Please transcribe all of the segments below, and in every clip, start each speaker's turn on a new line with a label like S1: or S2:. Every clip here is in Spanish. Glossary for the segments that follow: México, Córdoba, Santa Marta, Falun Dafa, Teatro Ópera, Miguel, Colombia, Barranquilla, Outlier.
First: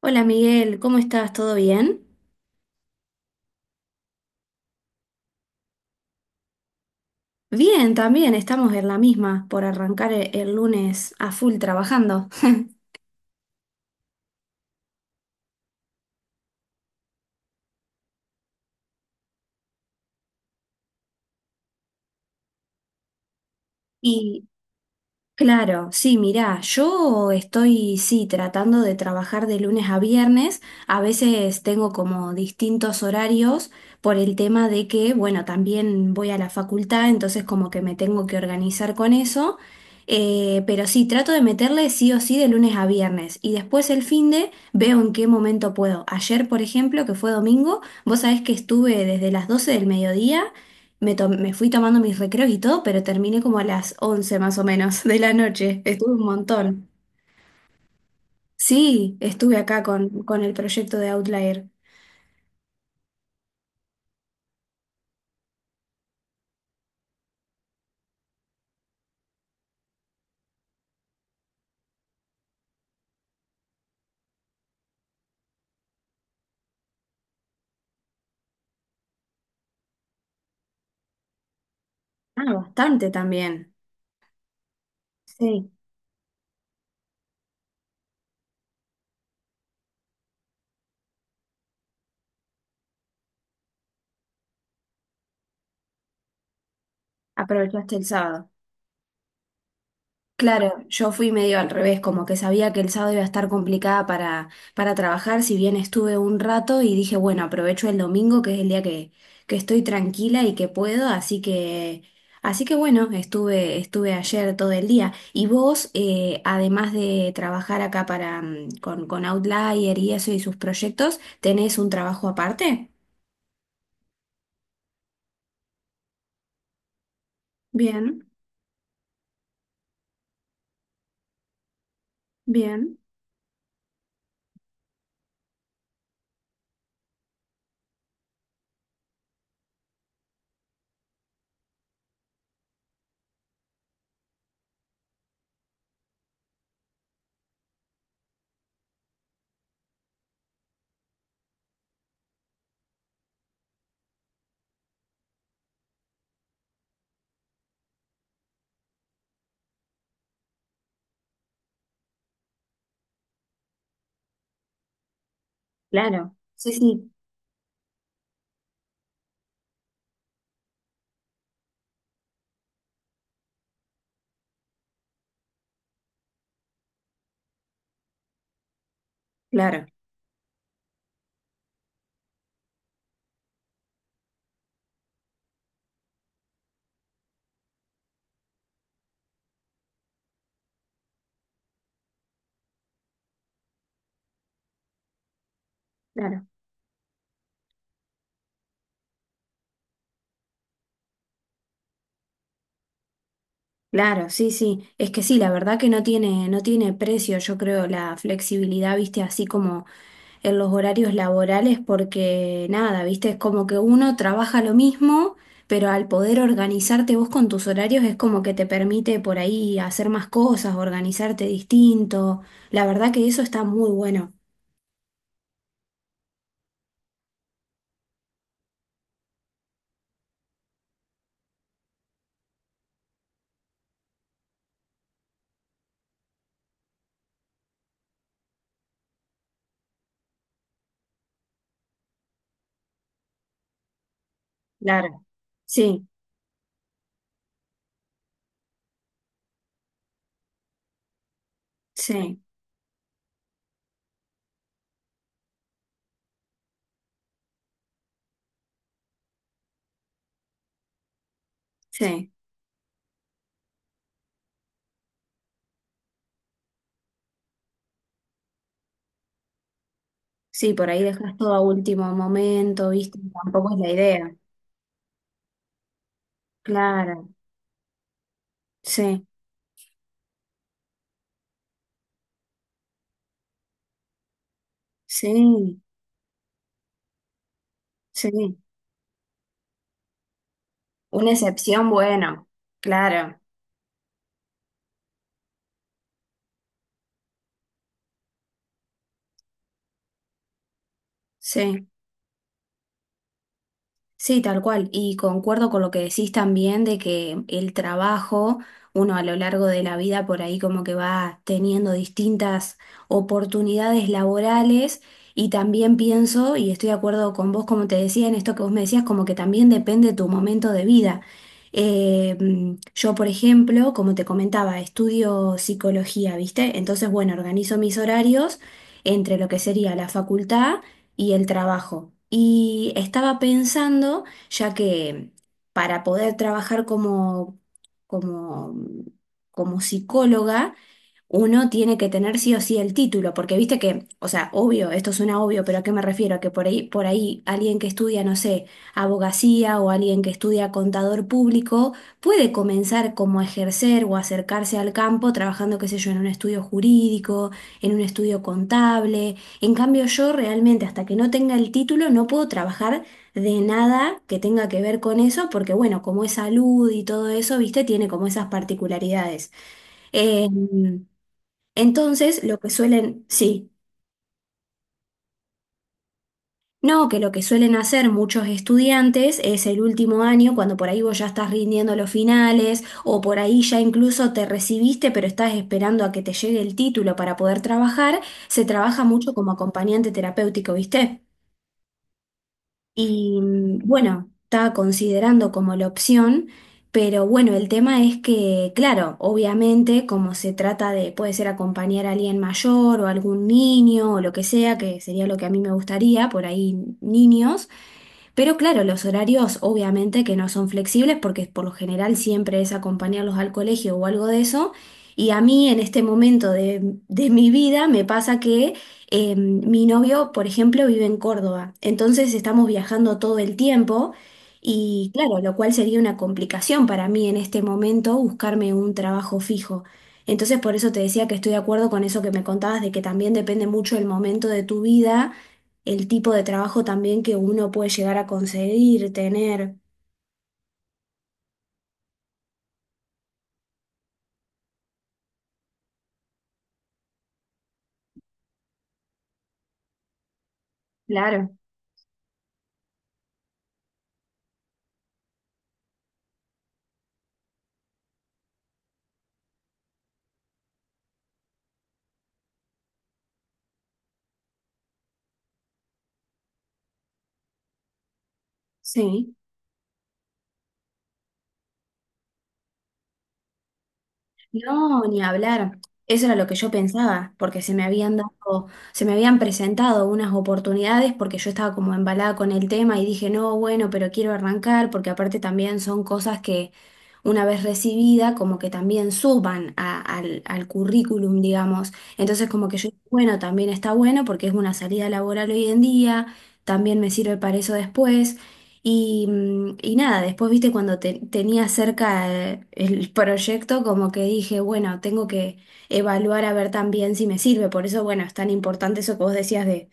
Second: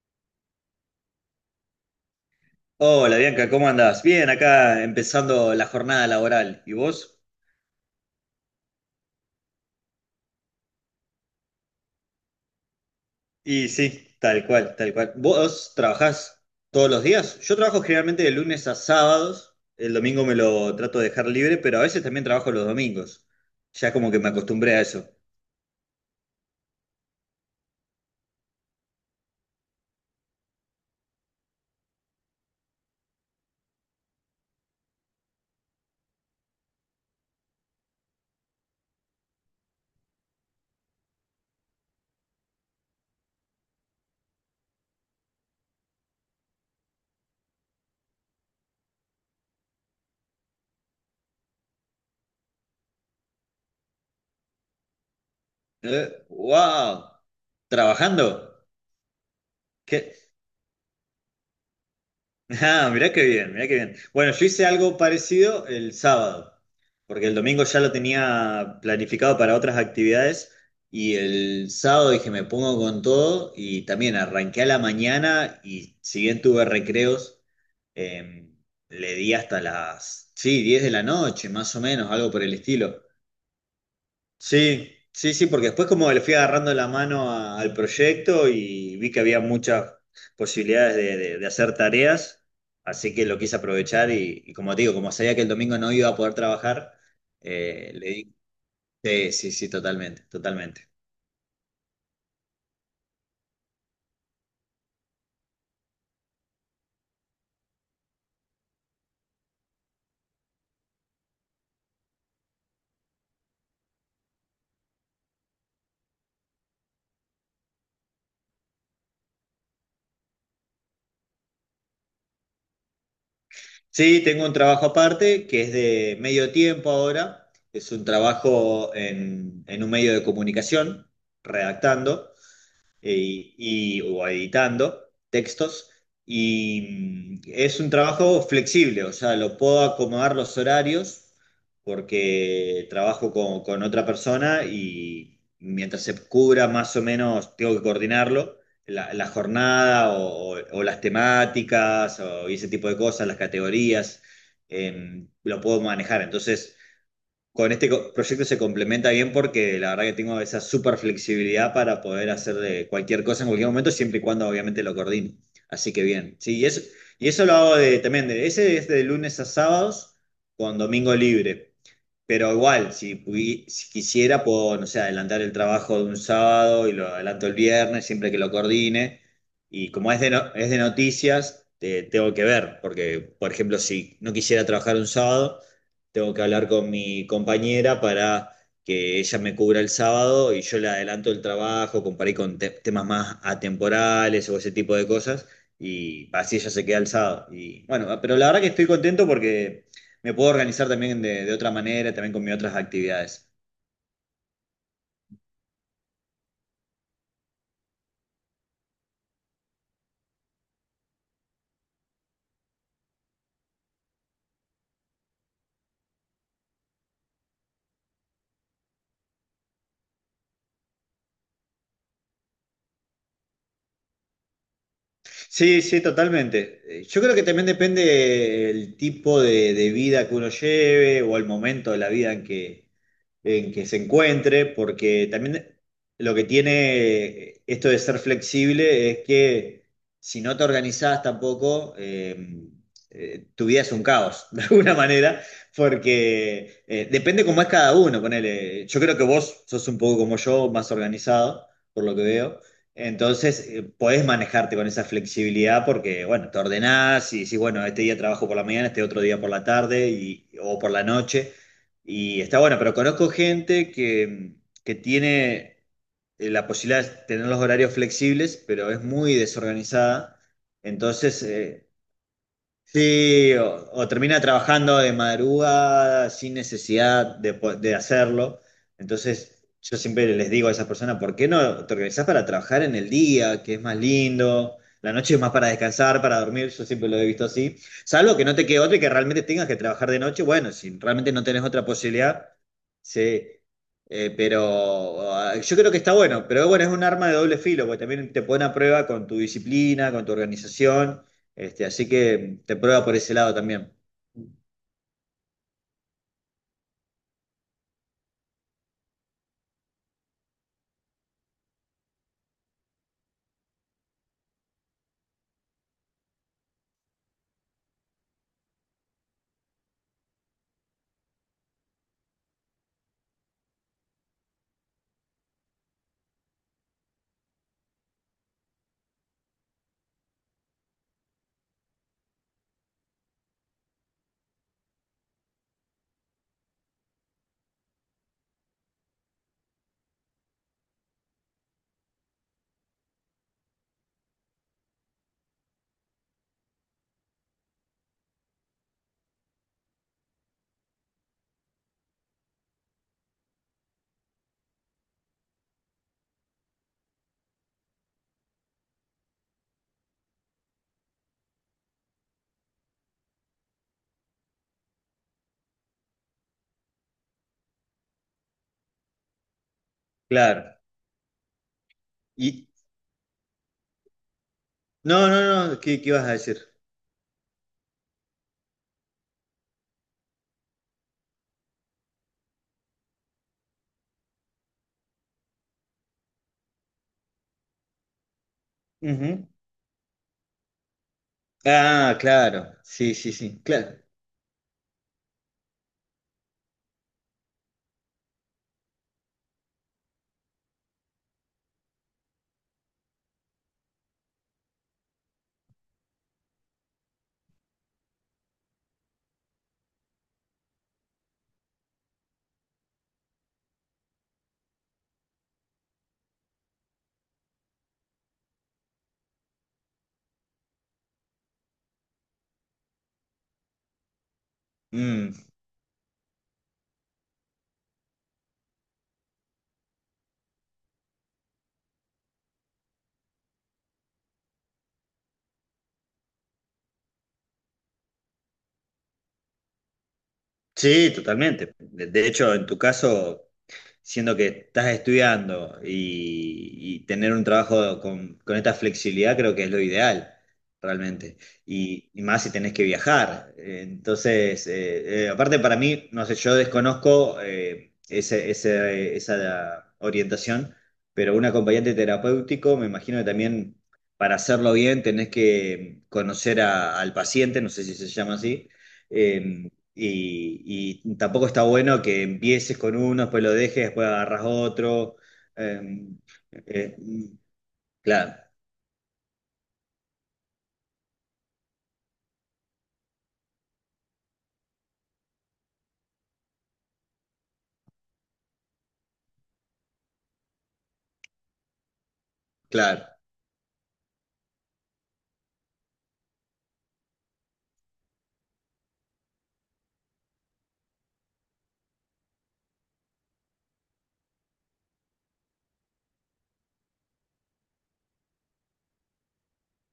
S1: Hola Miguel, ¿cómo estás? ¿Todo bien?
S2: Hola Bianca, ¿cómo andás? Bien, acá empezando la jornada laboral. ¿Y vos?
S1: Bien, también estamos en la misma por arrancar el lunes a full trabajando.
S2: Y sí, tal cual, tal cual. ¿Vos trabajás todos los días? Yo trabajo generalmente de lunes a sábados. El domingo me lo trato de dejar libre, pero a veces también trabajo los domingos. Ya como que me
S1: Y
S2: acostumbré a eso.
S1: claro, sí, mirá, yo estoy, sí, tratando de trabajar de lunes a viernes. A veces tengo como distintos horarios por el tema de que, bueno, también voy a la facultad, entonces como que me tengo que organizar con eso. Pero sí, trato de meterle sí o sí de lunes a viernes. Y después el fin de veo en qué momento puedo. Ayer, por ejemplo, que fue domingo, vos sabés que estuve desde las 12 del mediodía. Me fui tomando mis recreos y todo, pero terminé como a las 11 más o menos de la noche. Estuve un
S2: ¿Eh?
S1: montón.
S2: ¡Wow! ¿Trabajando?
S1: Sí, estuve acá
S2: ¿Qué?
S1: con el proyecto de Outlier.
S2: Ah, mirá qué bien, mirá qué bien. Bueno, yo hice algo parecido el sábado, porque el domingo ya lo tenía planificado para otras actividades y el sábado dije me pongo con todo y también arranqué a la mañana y si bien tuve recreos, eh, le di hasta las, sí, 10 de la noche, más o menos, algo por
S1: Ah,
S2: el estilo.
S1: bastante también.
S2: Sí, sí, sí, porque
S1: Sí,
S2: después como le fui agarrando la mano al proyecto y vi que había muchas posibilidades de hacer tareas, así que lo quise aprovechar y como te digo, como sabía que el domingo no iba a poder trabajar,
S1: aprovechaste el
S2: le di...
S1: sábado.
S2: Sí, sí, sí, totalmente,
S1: Claro,
S2: totalmente.
S1: yo fui medio al revés, como que sabía que el sábado iba a estar complicada para trabajar, si bien estuve un rato y dije, bueno, aprovecho el domingo, que es el día que estoy tranquila y que puedo, así que bueno, estuve ayer todo el día. Y vos, además de trabajar acá para, con Outlier y eso y sus proyectos, ¿tenés un trabajo aparte?
S2: Sí, tengo un trabajo aparte que es de medio tiempo ahora, es un
S1: Bien,
S2: trabajo en un medio de comunicación, redactando.
S1: bien.
S2: Y, o editando textos. Y es un trabajo flexible, o sea, lo puedo acomodar los horarios porque trabajo con otra persona y mientras se cubra más o menos, tengo que coordinarlo, la jornada o las temáticas o ese tipo de cosas, las categorías, lo puedo manejar. Entonces con este proyecto se complementa bien porque la verdad que tengo esa super flexibilidad para poder hacer cualquier cosa en cualquier momento, siempre y cuando obviamente lo coordine. Así que
S1: Claro.
S2: bien, sí,
S1: Sí, sí,
S2: y eso lo hago de, también, de, ese es de lunes a sábados con domingo libre. Pero igual, si, si quisiera, puedo, no sé, adelantar el trabajo de un sábado y lo adelanto el viernes, siempre que lo coordine.
S1: claro,
S2: Y como es de, es de noticias, tengo que ver, porque, por ejemplo, si no quisiera trabajar un sábado, tengo que hablar con mi compañera para que ella me cubra el sábado y yo le adelanto el trabajo, comparé con temas más atemporales o ese tipo de cosas, y
S1: claro.
S2: así ella se queda el sábado. Y bueno, pero la verdad que estoy contento porque... Me puedo organizar también de otra manera, también con mis otras actividades.
S1: Claro, sí, sí. Es que sí, la verdad que no tiene precio, yo creo, la flexibilidad, viste, así como en los horarios laborales, porque nada, viste, es como que uno trabaja lo mismo, pero al poder organizarte vos con tus horarios es como que te permite por ahí hacer más cosas, organizarte distinto. La verdad que eso está muy bueno.
S2: Sí, sí, totalmente. Yo creo que también depende el tipo de vida que uno lleve o el momento de la vida en que se encuentre, porque también lo que tiene esto de ser flexible es que si no te organizás tampoco, tu vida es un caos, de alguna
S1: Claro.
S2: manera,
S1: Sí,
S2: porque depende cómo es cada uno, ponele, yo creo que vos sos un poco como yo, más organizado, por lo que
S1: sí,
S2: veo. Entonces, podés manejarte con esa flexibilidad porque, bueno, te ordenás y decís, bueno, este día trabajo por la mañana, este otro día por la tarde y, o por la noche.
S1: sí.
S2: Y está bueno, pero conozco gente que tiene la posibilidad de tener los horarios flexibles, pero es muy desorganizada.
S1: Sí, por ahí dejas
S2: Entonces,
S1: todo a último momento, viste,
S2: sí,
S1: tampoco es la
S2: o
S1: idea.
S2: termina trabajando de madrugada sin
S1: Claro,
S2: necesidad de, de hacerlo.
S1: sí,
S2: Entonces, yo siempre les digo a esas personas, ¿por qué no te organizás para trabajar en el día, que es más lindo? La noche es más para
S1: sí.
S2: descansar, para dormir, yo siempre lo he visto así.
S1: Sí,
S2: Salvo que no te quede otra y que realmente tengas que trabajar de noche, bueno, si
S1: una
S2: realmente no tenés otra
S1: excepción, bueno,
S2: posibilidad,
S1: claro,
S2: sí. Pero ah, yo creo que está bueno, pero bueno, es un arma de doble filo, porque también te pone a prueba con tu disciplina, con tu organización. Este,
S1: sí.
S2: así que te prueba por ese lado también.
S1: Sí, tal cual. Y concuerdo con lo que decís también de que el trabajo, uno a lo largo de la vida por ahí como que va teniendo distintas oportunidades laborales y también pienso, y estoy de acuerdo con vos, como te decía, en esto que vos me decías, como que también depende tu momento de vida. Yo, por ejemplo, como te comentaba, estudio psicología, ¿viste? Entonces, bueno, organizo mis horarios entre lo que sería la facultad y el trabajo. Y estaba pensando, ya que para poder trabajar como, como psicóloga, uno tiene que tener sí o sí el título, porque viste que, o sea, obvio, esto suena obvio, pero ¿a qué me refiero? Que por ahí alguien que estudia, no sé, abogacía o alguien que estudia contador público puede comenzar como a ejercer o acercarse al campo trabajando, qué sé yo, en un estudio jurídico, en un estudio contable en cambio, yo realmente hasta que no tenga el título no puedo trabajar de nada que tenga que ver con eso, porque bueno, como es salud y todo eso, viste, tiene como esas particularidades. Eh,
S2: Claro.
S1: entonces, lo
S2: Y
S1: que suelen, sí,
S2: no, no, no, ¿qué, qué vas a decir?
S1: no, que lo que suelen hacer muchos estudiantes es el último año, cuando por ahí vos ya estás rindiendo los finales, o por ahí ya incluso te recibiste, pero estás esperando a que te llegue el título para poder trabajar, se trabaja mucho
S2: Ujú.
S1: como acompañante terapéutico, ¿viste?
S2: Ah, claro. Sí, sí,
S1: Y
S2: sí. Claro.
S1: bueno, estaba considerando como la opción, pero bueno, el tema es que, claro, obviamente, como se trata de, puede ser acompañar a alguien mayor o algún niño o lo que sea, que sería lo que a mí me gustaría, por ahí niños. Pero claro, los horarios obviamente que no son flexibles porque por lo general siempre es acompañarlos al colegio o algo de eso. Y a mí en este momento de mi vida me pasa que mi novio, por ejemplo, vive en Córdoba. Entonces estamos viajando todo el tiempo y
S2: Mm.
S1: claro, lo cual sería una complicación para mí en este momento buscarme un trabajo fijo. Entonces por eso te decía que estoy de acuerdo con eso que me contabas de que también depende mucho el momento de tu vida el tipo de trabajo también que uno puede llegar a conseguir, tener.
S2: Sí, totalmente. De hecho, en tu caso, siendo que estás estudiando y tener un trabajo con esta flexibilidad creo que es lo ideal, realmente.
S1: Claro,
S2: Y más si tenés que viajar. Entonces, aparte para mí, no sé, yo desconozco esa orientación, pero un acompañante terapéutico, me imagino que también para hacerlo bien tenés que conocer al paciente, no sé si se llama así
S1: sí.
S2: eh, y, y tampoco está bueno que empieces con uno, después lo dejes, después agarras
S1: No,
S2: otro.
S1: ni hablar.
S2: Eh,
S1: Eso era lo que yo
S2: eh,
S1: pensaba, porque se me habían
S2: claro,
S1: dado, se me habían presentado unas oportunidades porque yo estaba como embalada con el tema y dije, no, bueno, pero quiero arrancar, porque aparte también son cosas que una vez recibida, como que también suban al currículum, digamos. Entonces, como que yo,
S2: claro.
S1: bueno, también está bueno porque es una salida laboral hoy en día, también me sirve para eso después. Y, y nada, después, viste, cuando tenía cerca el proyecto, como que dije, bueno, tengo que evaluar a ver también si me sirve. Por eso, bueno, es tan importante eso que vos decías de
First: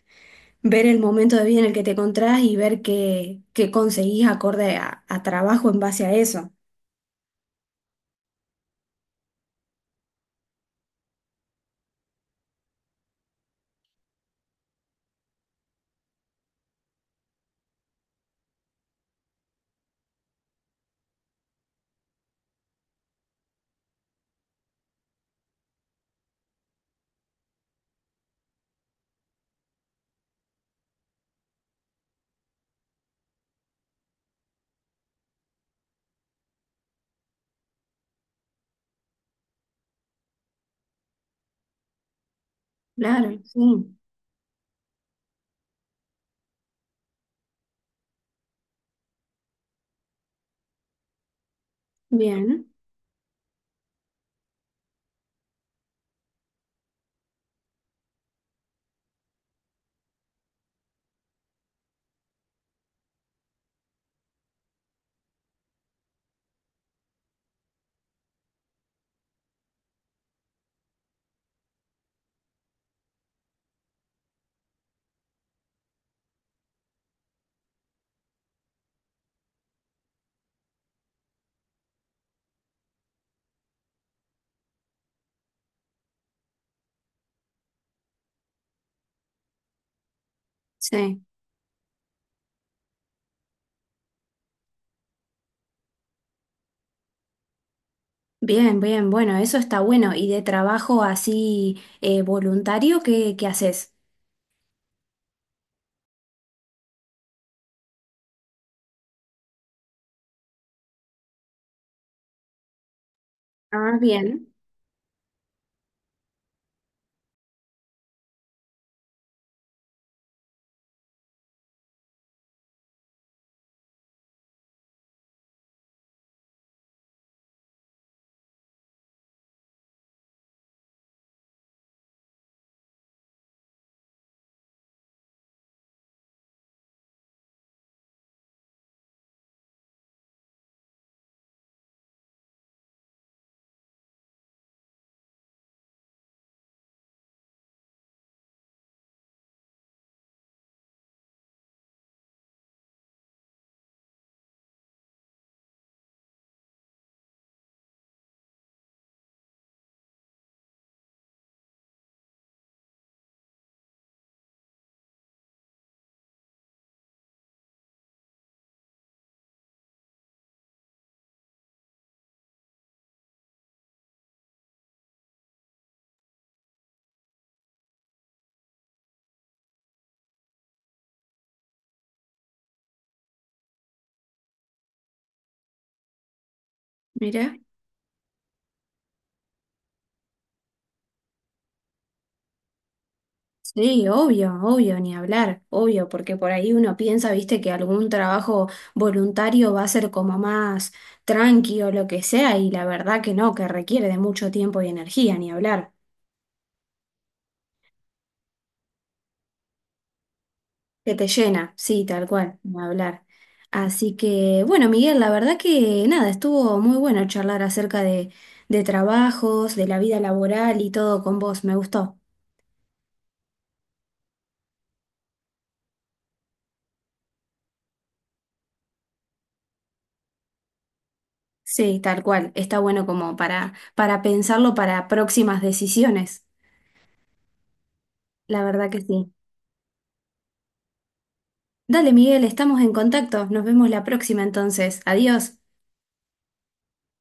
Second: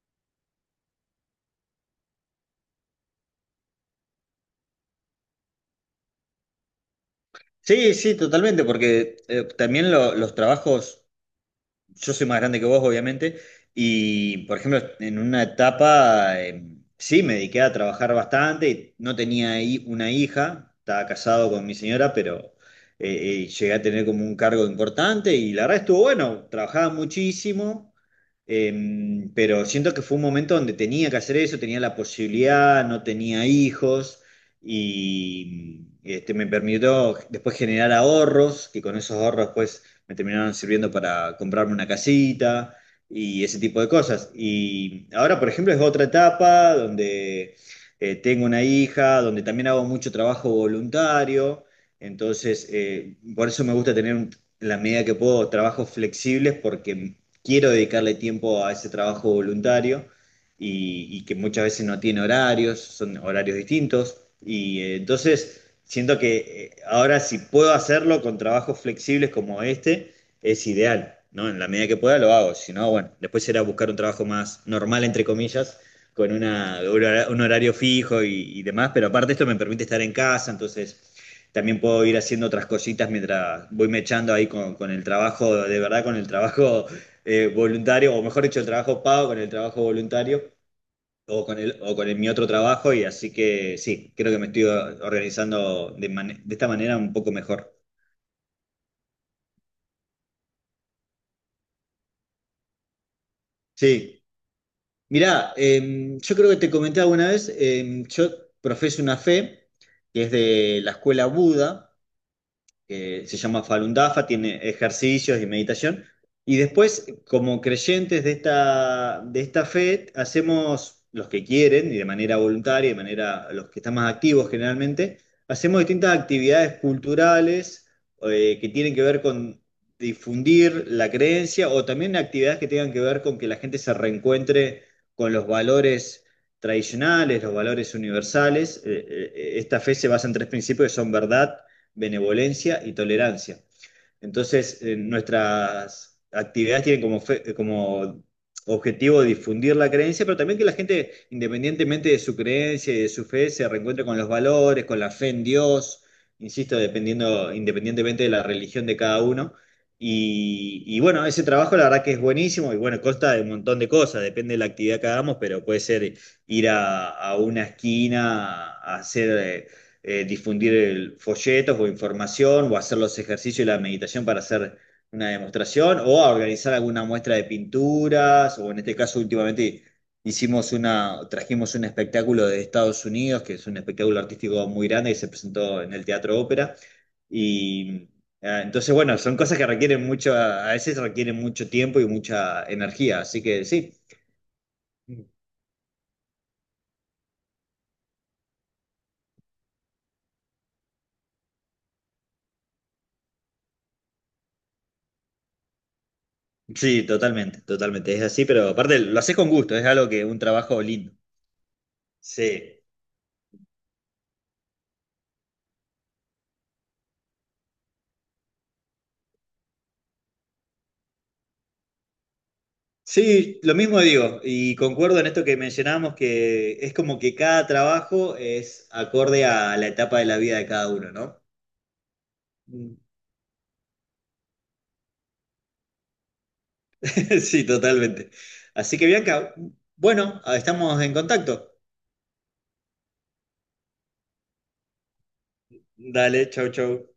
S1: ver el momento de vida en el que te encontrás y ver qué, qué conseguís acorde a trabajo en base a eso.
S2: Sí, sí, totalmente, porque también los trabajos. Yo soy más grande que vos, obviamente, y por ejemplo, en una etapa sí me dediqué a trabajar bastante, no tenía una hija, estaba casado con mi señora, pero llegué a tener como un cargo importante y la verdad estuvo bueno, trabajaba muchísimo, pero siento que fue un momento donde tenía que hacer eso, tenía la posibilidad, no tenía hijos. Y este, me permitió después generar ahorros, que con esos ahorros después me terminaron sirviendo para comprarme una casita
S1: Claro,
S2: y ese tipo de
S1: sí.
S2: cosas. Y ahora, por ejemplo, es otra etapa donde tengo una hija, donde también hago mucho trabajo voluntario,
S1: Bien,
S2: entonces por eso me gusta tener en la medida que puedo trabajos flexibles porque quiero dedicarle tiempo a ese trabajo voluntario y que muchas veces no tiene horarios, son horarios distintos. Y entonces siento que ahora si puedo hacerlo con trabajos flexibles como este, es ideal, ¿no? En la medida que pueda lo hago, si no, bueno, después será buscar un trabajo más normal, entre comillas, con una, un un horario fijo y demás, pero aparte esto me permite estar en casa, entonces también puedo ir haciendo otras cositas mientras voy mechando ahí con el trabajo, de verdad, con el trabajo voluntario, o mejor dicho, el trabajo pago con el trabajo voluntario
S1: sí.
S2: o con el, o con mi otro trabajo y así que sí, creo que me estoy organizando de, de esta manera un poco mejor.
S1: Bien, bien, bueno, eso está bueno. ¿Y de trabajo así voluntario, qué, qué haces?
S2: Sí, mirá, yo creo que te comenté alguna vez, yo profeso una fe que es de la escuela Buda que se llama
S1: Ah,
S2: Falun Dafa,
S1: bien,
S2: tiene ejercicios y meditación. Y después, como creyentes de esta fe, hacemos los que quieren y de manera voluntaria, de manera los que están más activos generalmente, hacemos distintas actividades culturales que tienen que ver con difundir la creencia o también actividades que tengan que ver con que la gente se reencuentre con los valores tradicionales, los valores universales. Esta fe se basa en tres principios que son verdad, benevolencia y tolerancia. Entonces, nuestras actividades tienen como, como objetivo difundir la creencia, pero también que la gente, independientemente de su creencia y de su fe, se reencuentre con los valores, con la fe en Dios, insisto, dependiendo, independientemente de la religión de cada uno. Y bueno, ese trabajo la verdad que es buenísimo y bueno, consta de un montón de cosas, depende de la actividad que hagamos, pero puede ser ir a una esquina a hacer... difundir folletos o información o hacer los ejercicios y la meditación para hacer una demostración o a organizar alguna muestra de pinturas o en este caso últimamente hicimos una, trajimos un espectáculo de Estados Unidos que es un espectáculo artístico muy grande que se presentó en el Teatro Ópera
S1: mira.
S2: y entonces bueno, son cosas que requieren mucho, a veces requieren mucho tiempo y mucha energía, así que sí.
S1: Sí, obvio, obvio, ni hablar, obvio, porque por ahí uno piensa, viste, que algún trabajo voluntario va a ser como más tranqui o lo que sea, y la verdad que no, que requiere de mucho tiempo y energía, ni hablar,
S2: Sí, totalmente, totalmente. Es así, pero aparte lo haces con gusto, es algo que un trabajo
S1: que
S2: lindo.
S1: te llena, sí, tal cual, ni
S2: Sí,
S1: hablar. Así que, bueno, Miguel, la verdad que nada, estuvo muy bueno charlar acerca de trabajos, de la vida laboral y todo con vos, me gustó.
S2: sí, lo mismo digo, y concuerdo en esto que mencionábamos, que es como que cada trabajo es acorde a la etapa de la vida de cada uno, ¿no?
S1: Sí, tal cual, está
S2: Mm.
S1: bueno como para pensarlo para próximas decisiones,
S2: Sí, totalmente.
S1: la verdad que
S2: Así que
S1: sí.
S2: Bianca, bueno, estamos en contacto.
S1: Dale, Miguel, estamos en contacto. Nos vemos la próxima entonces. Adiós.
S2: Dale, chau, chau.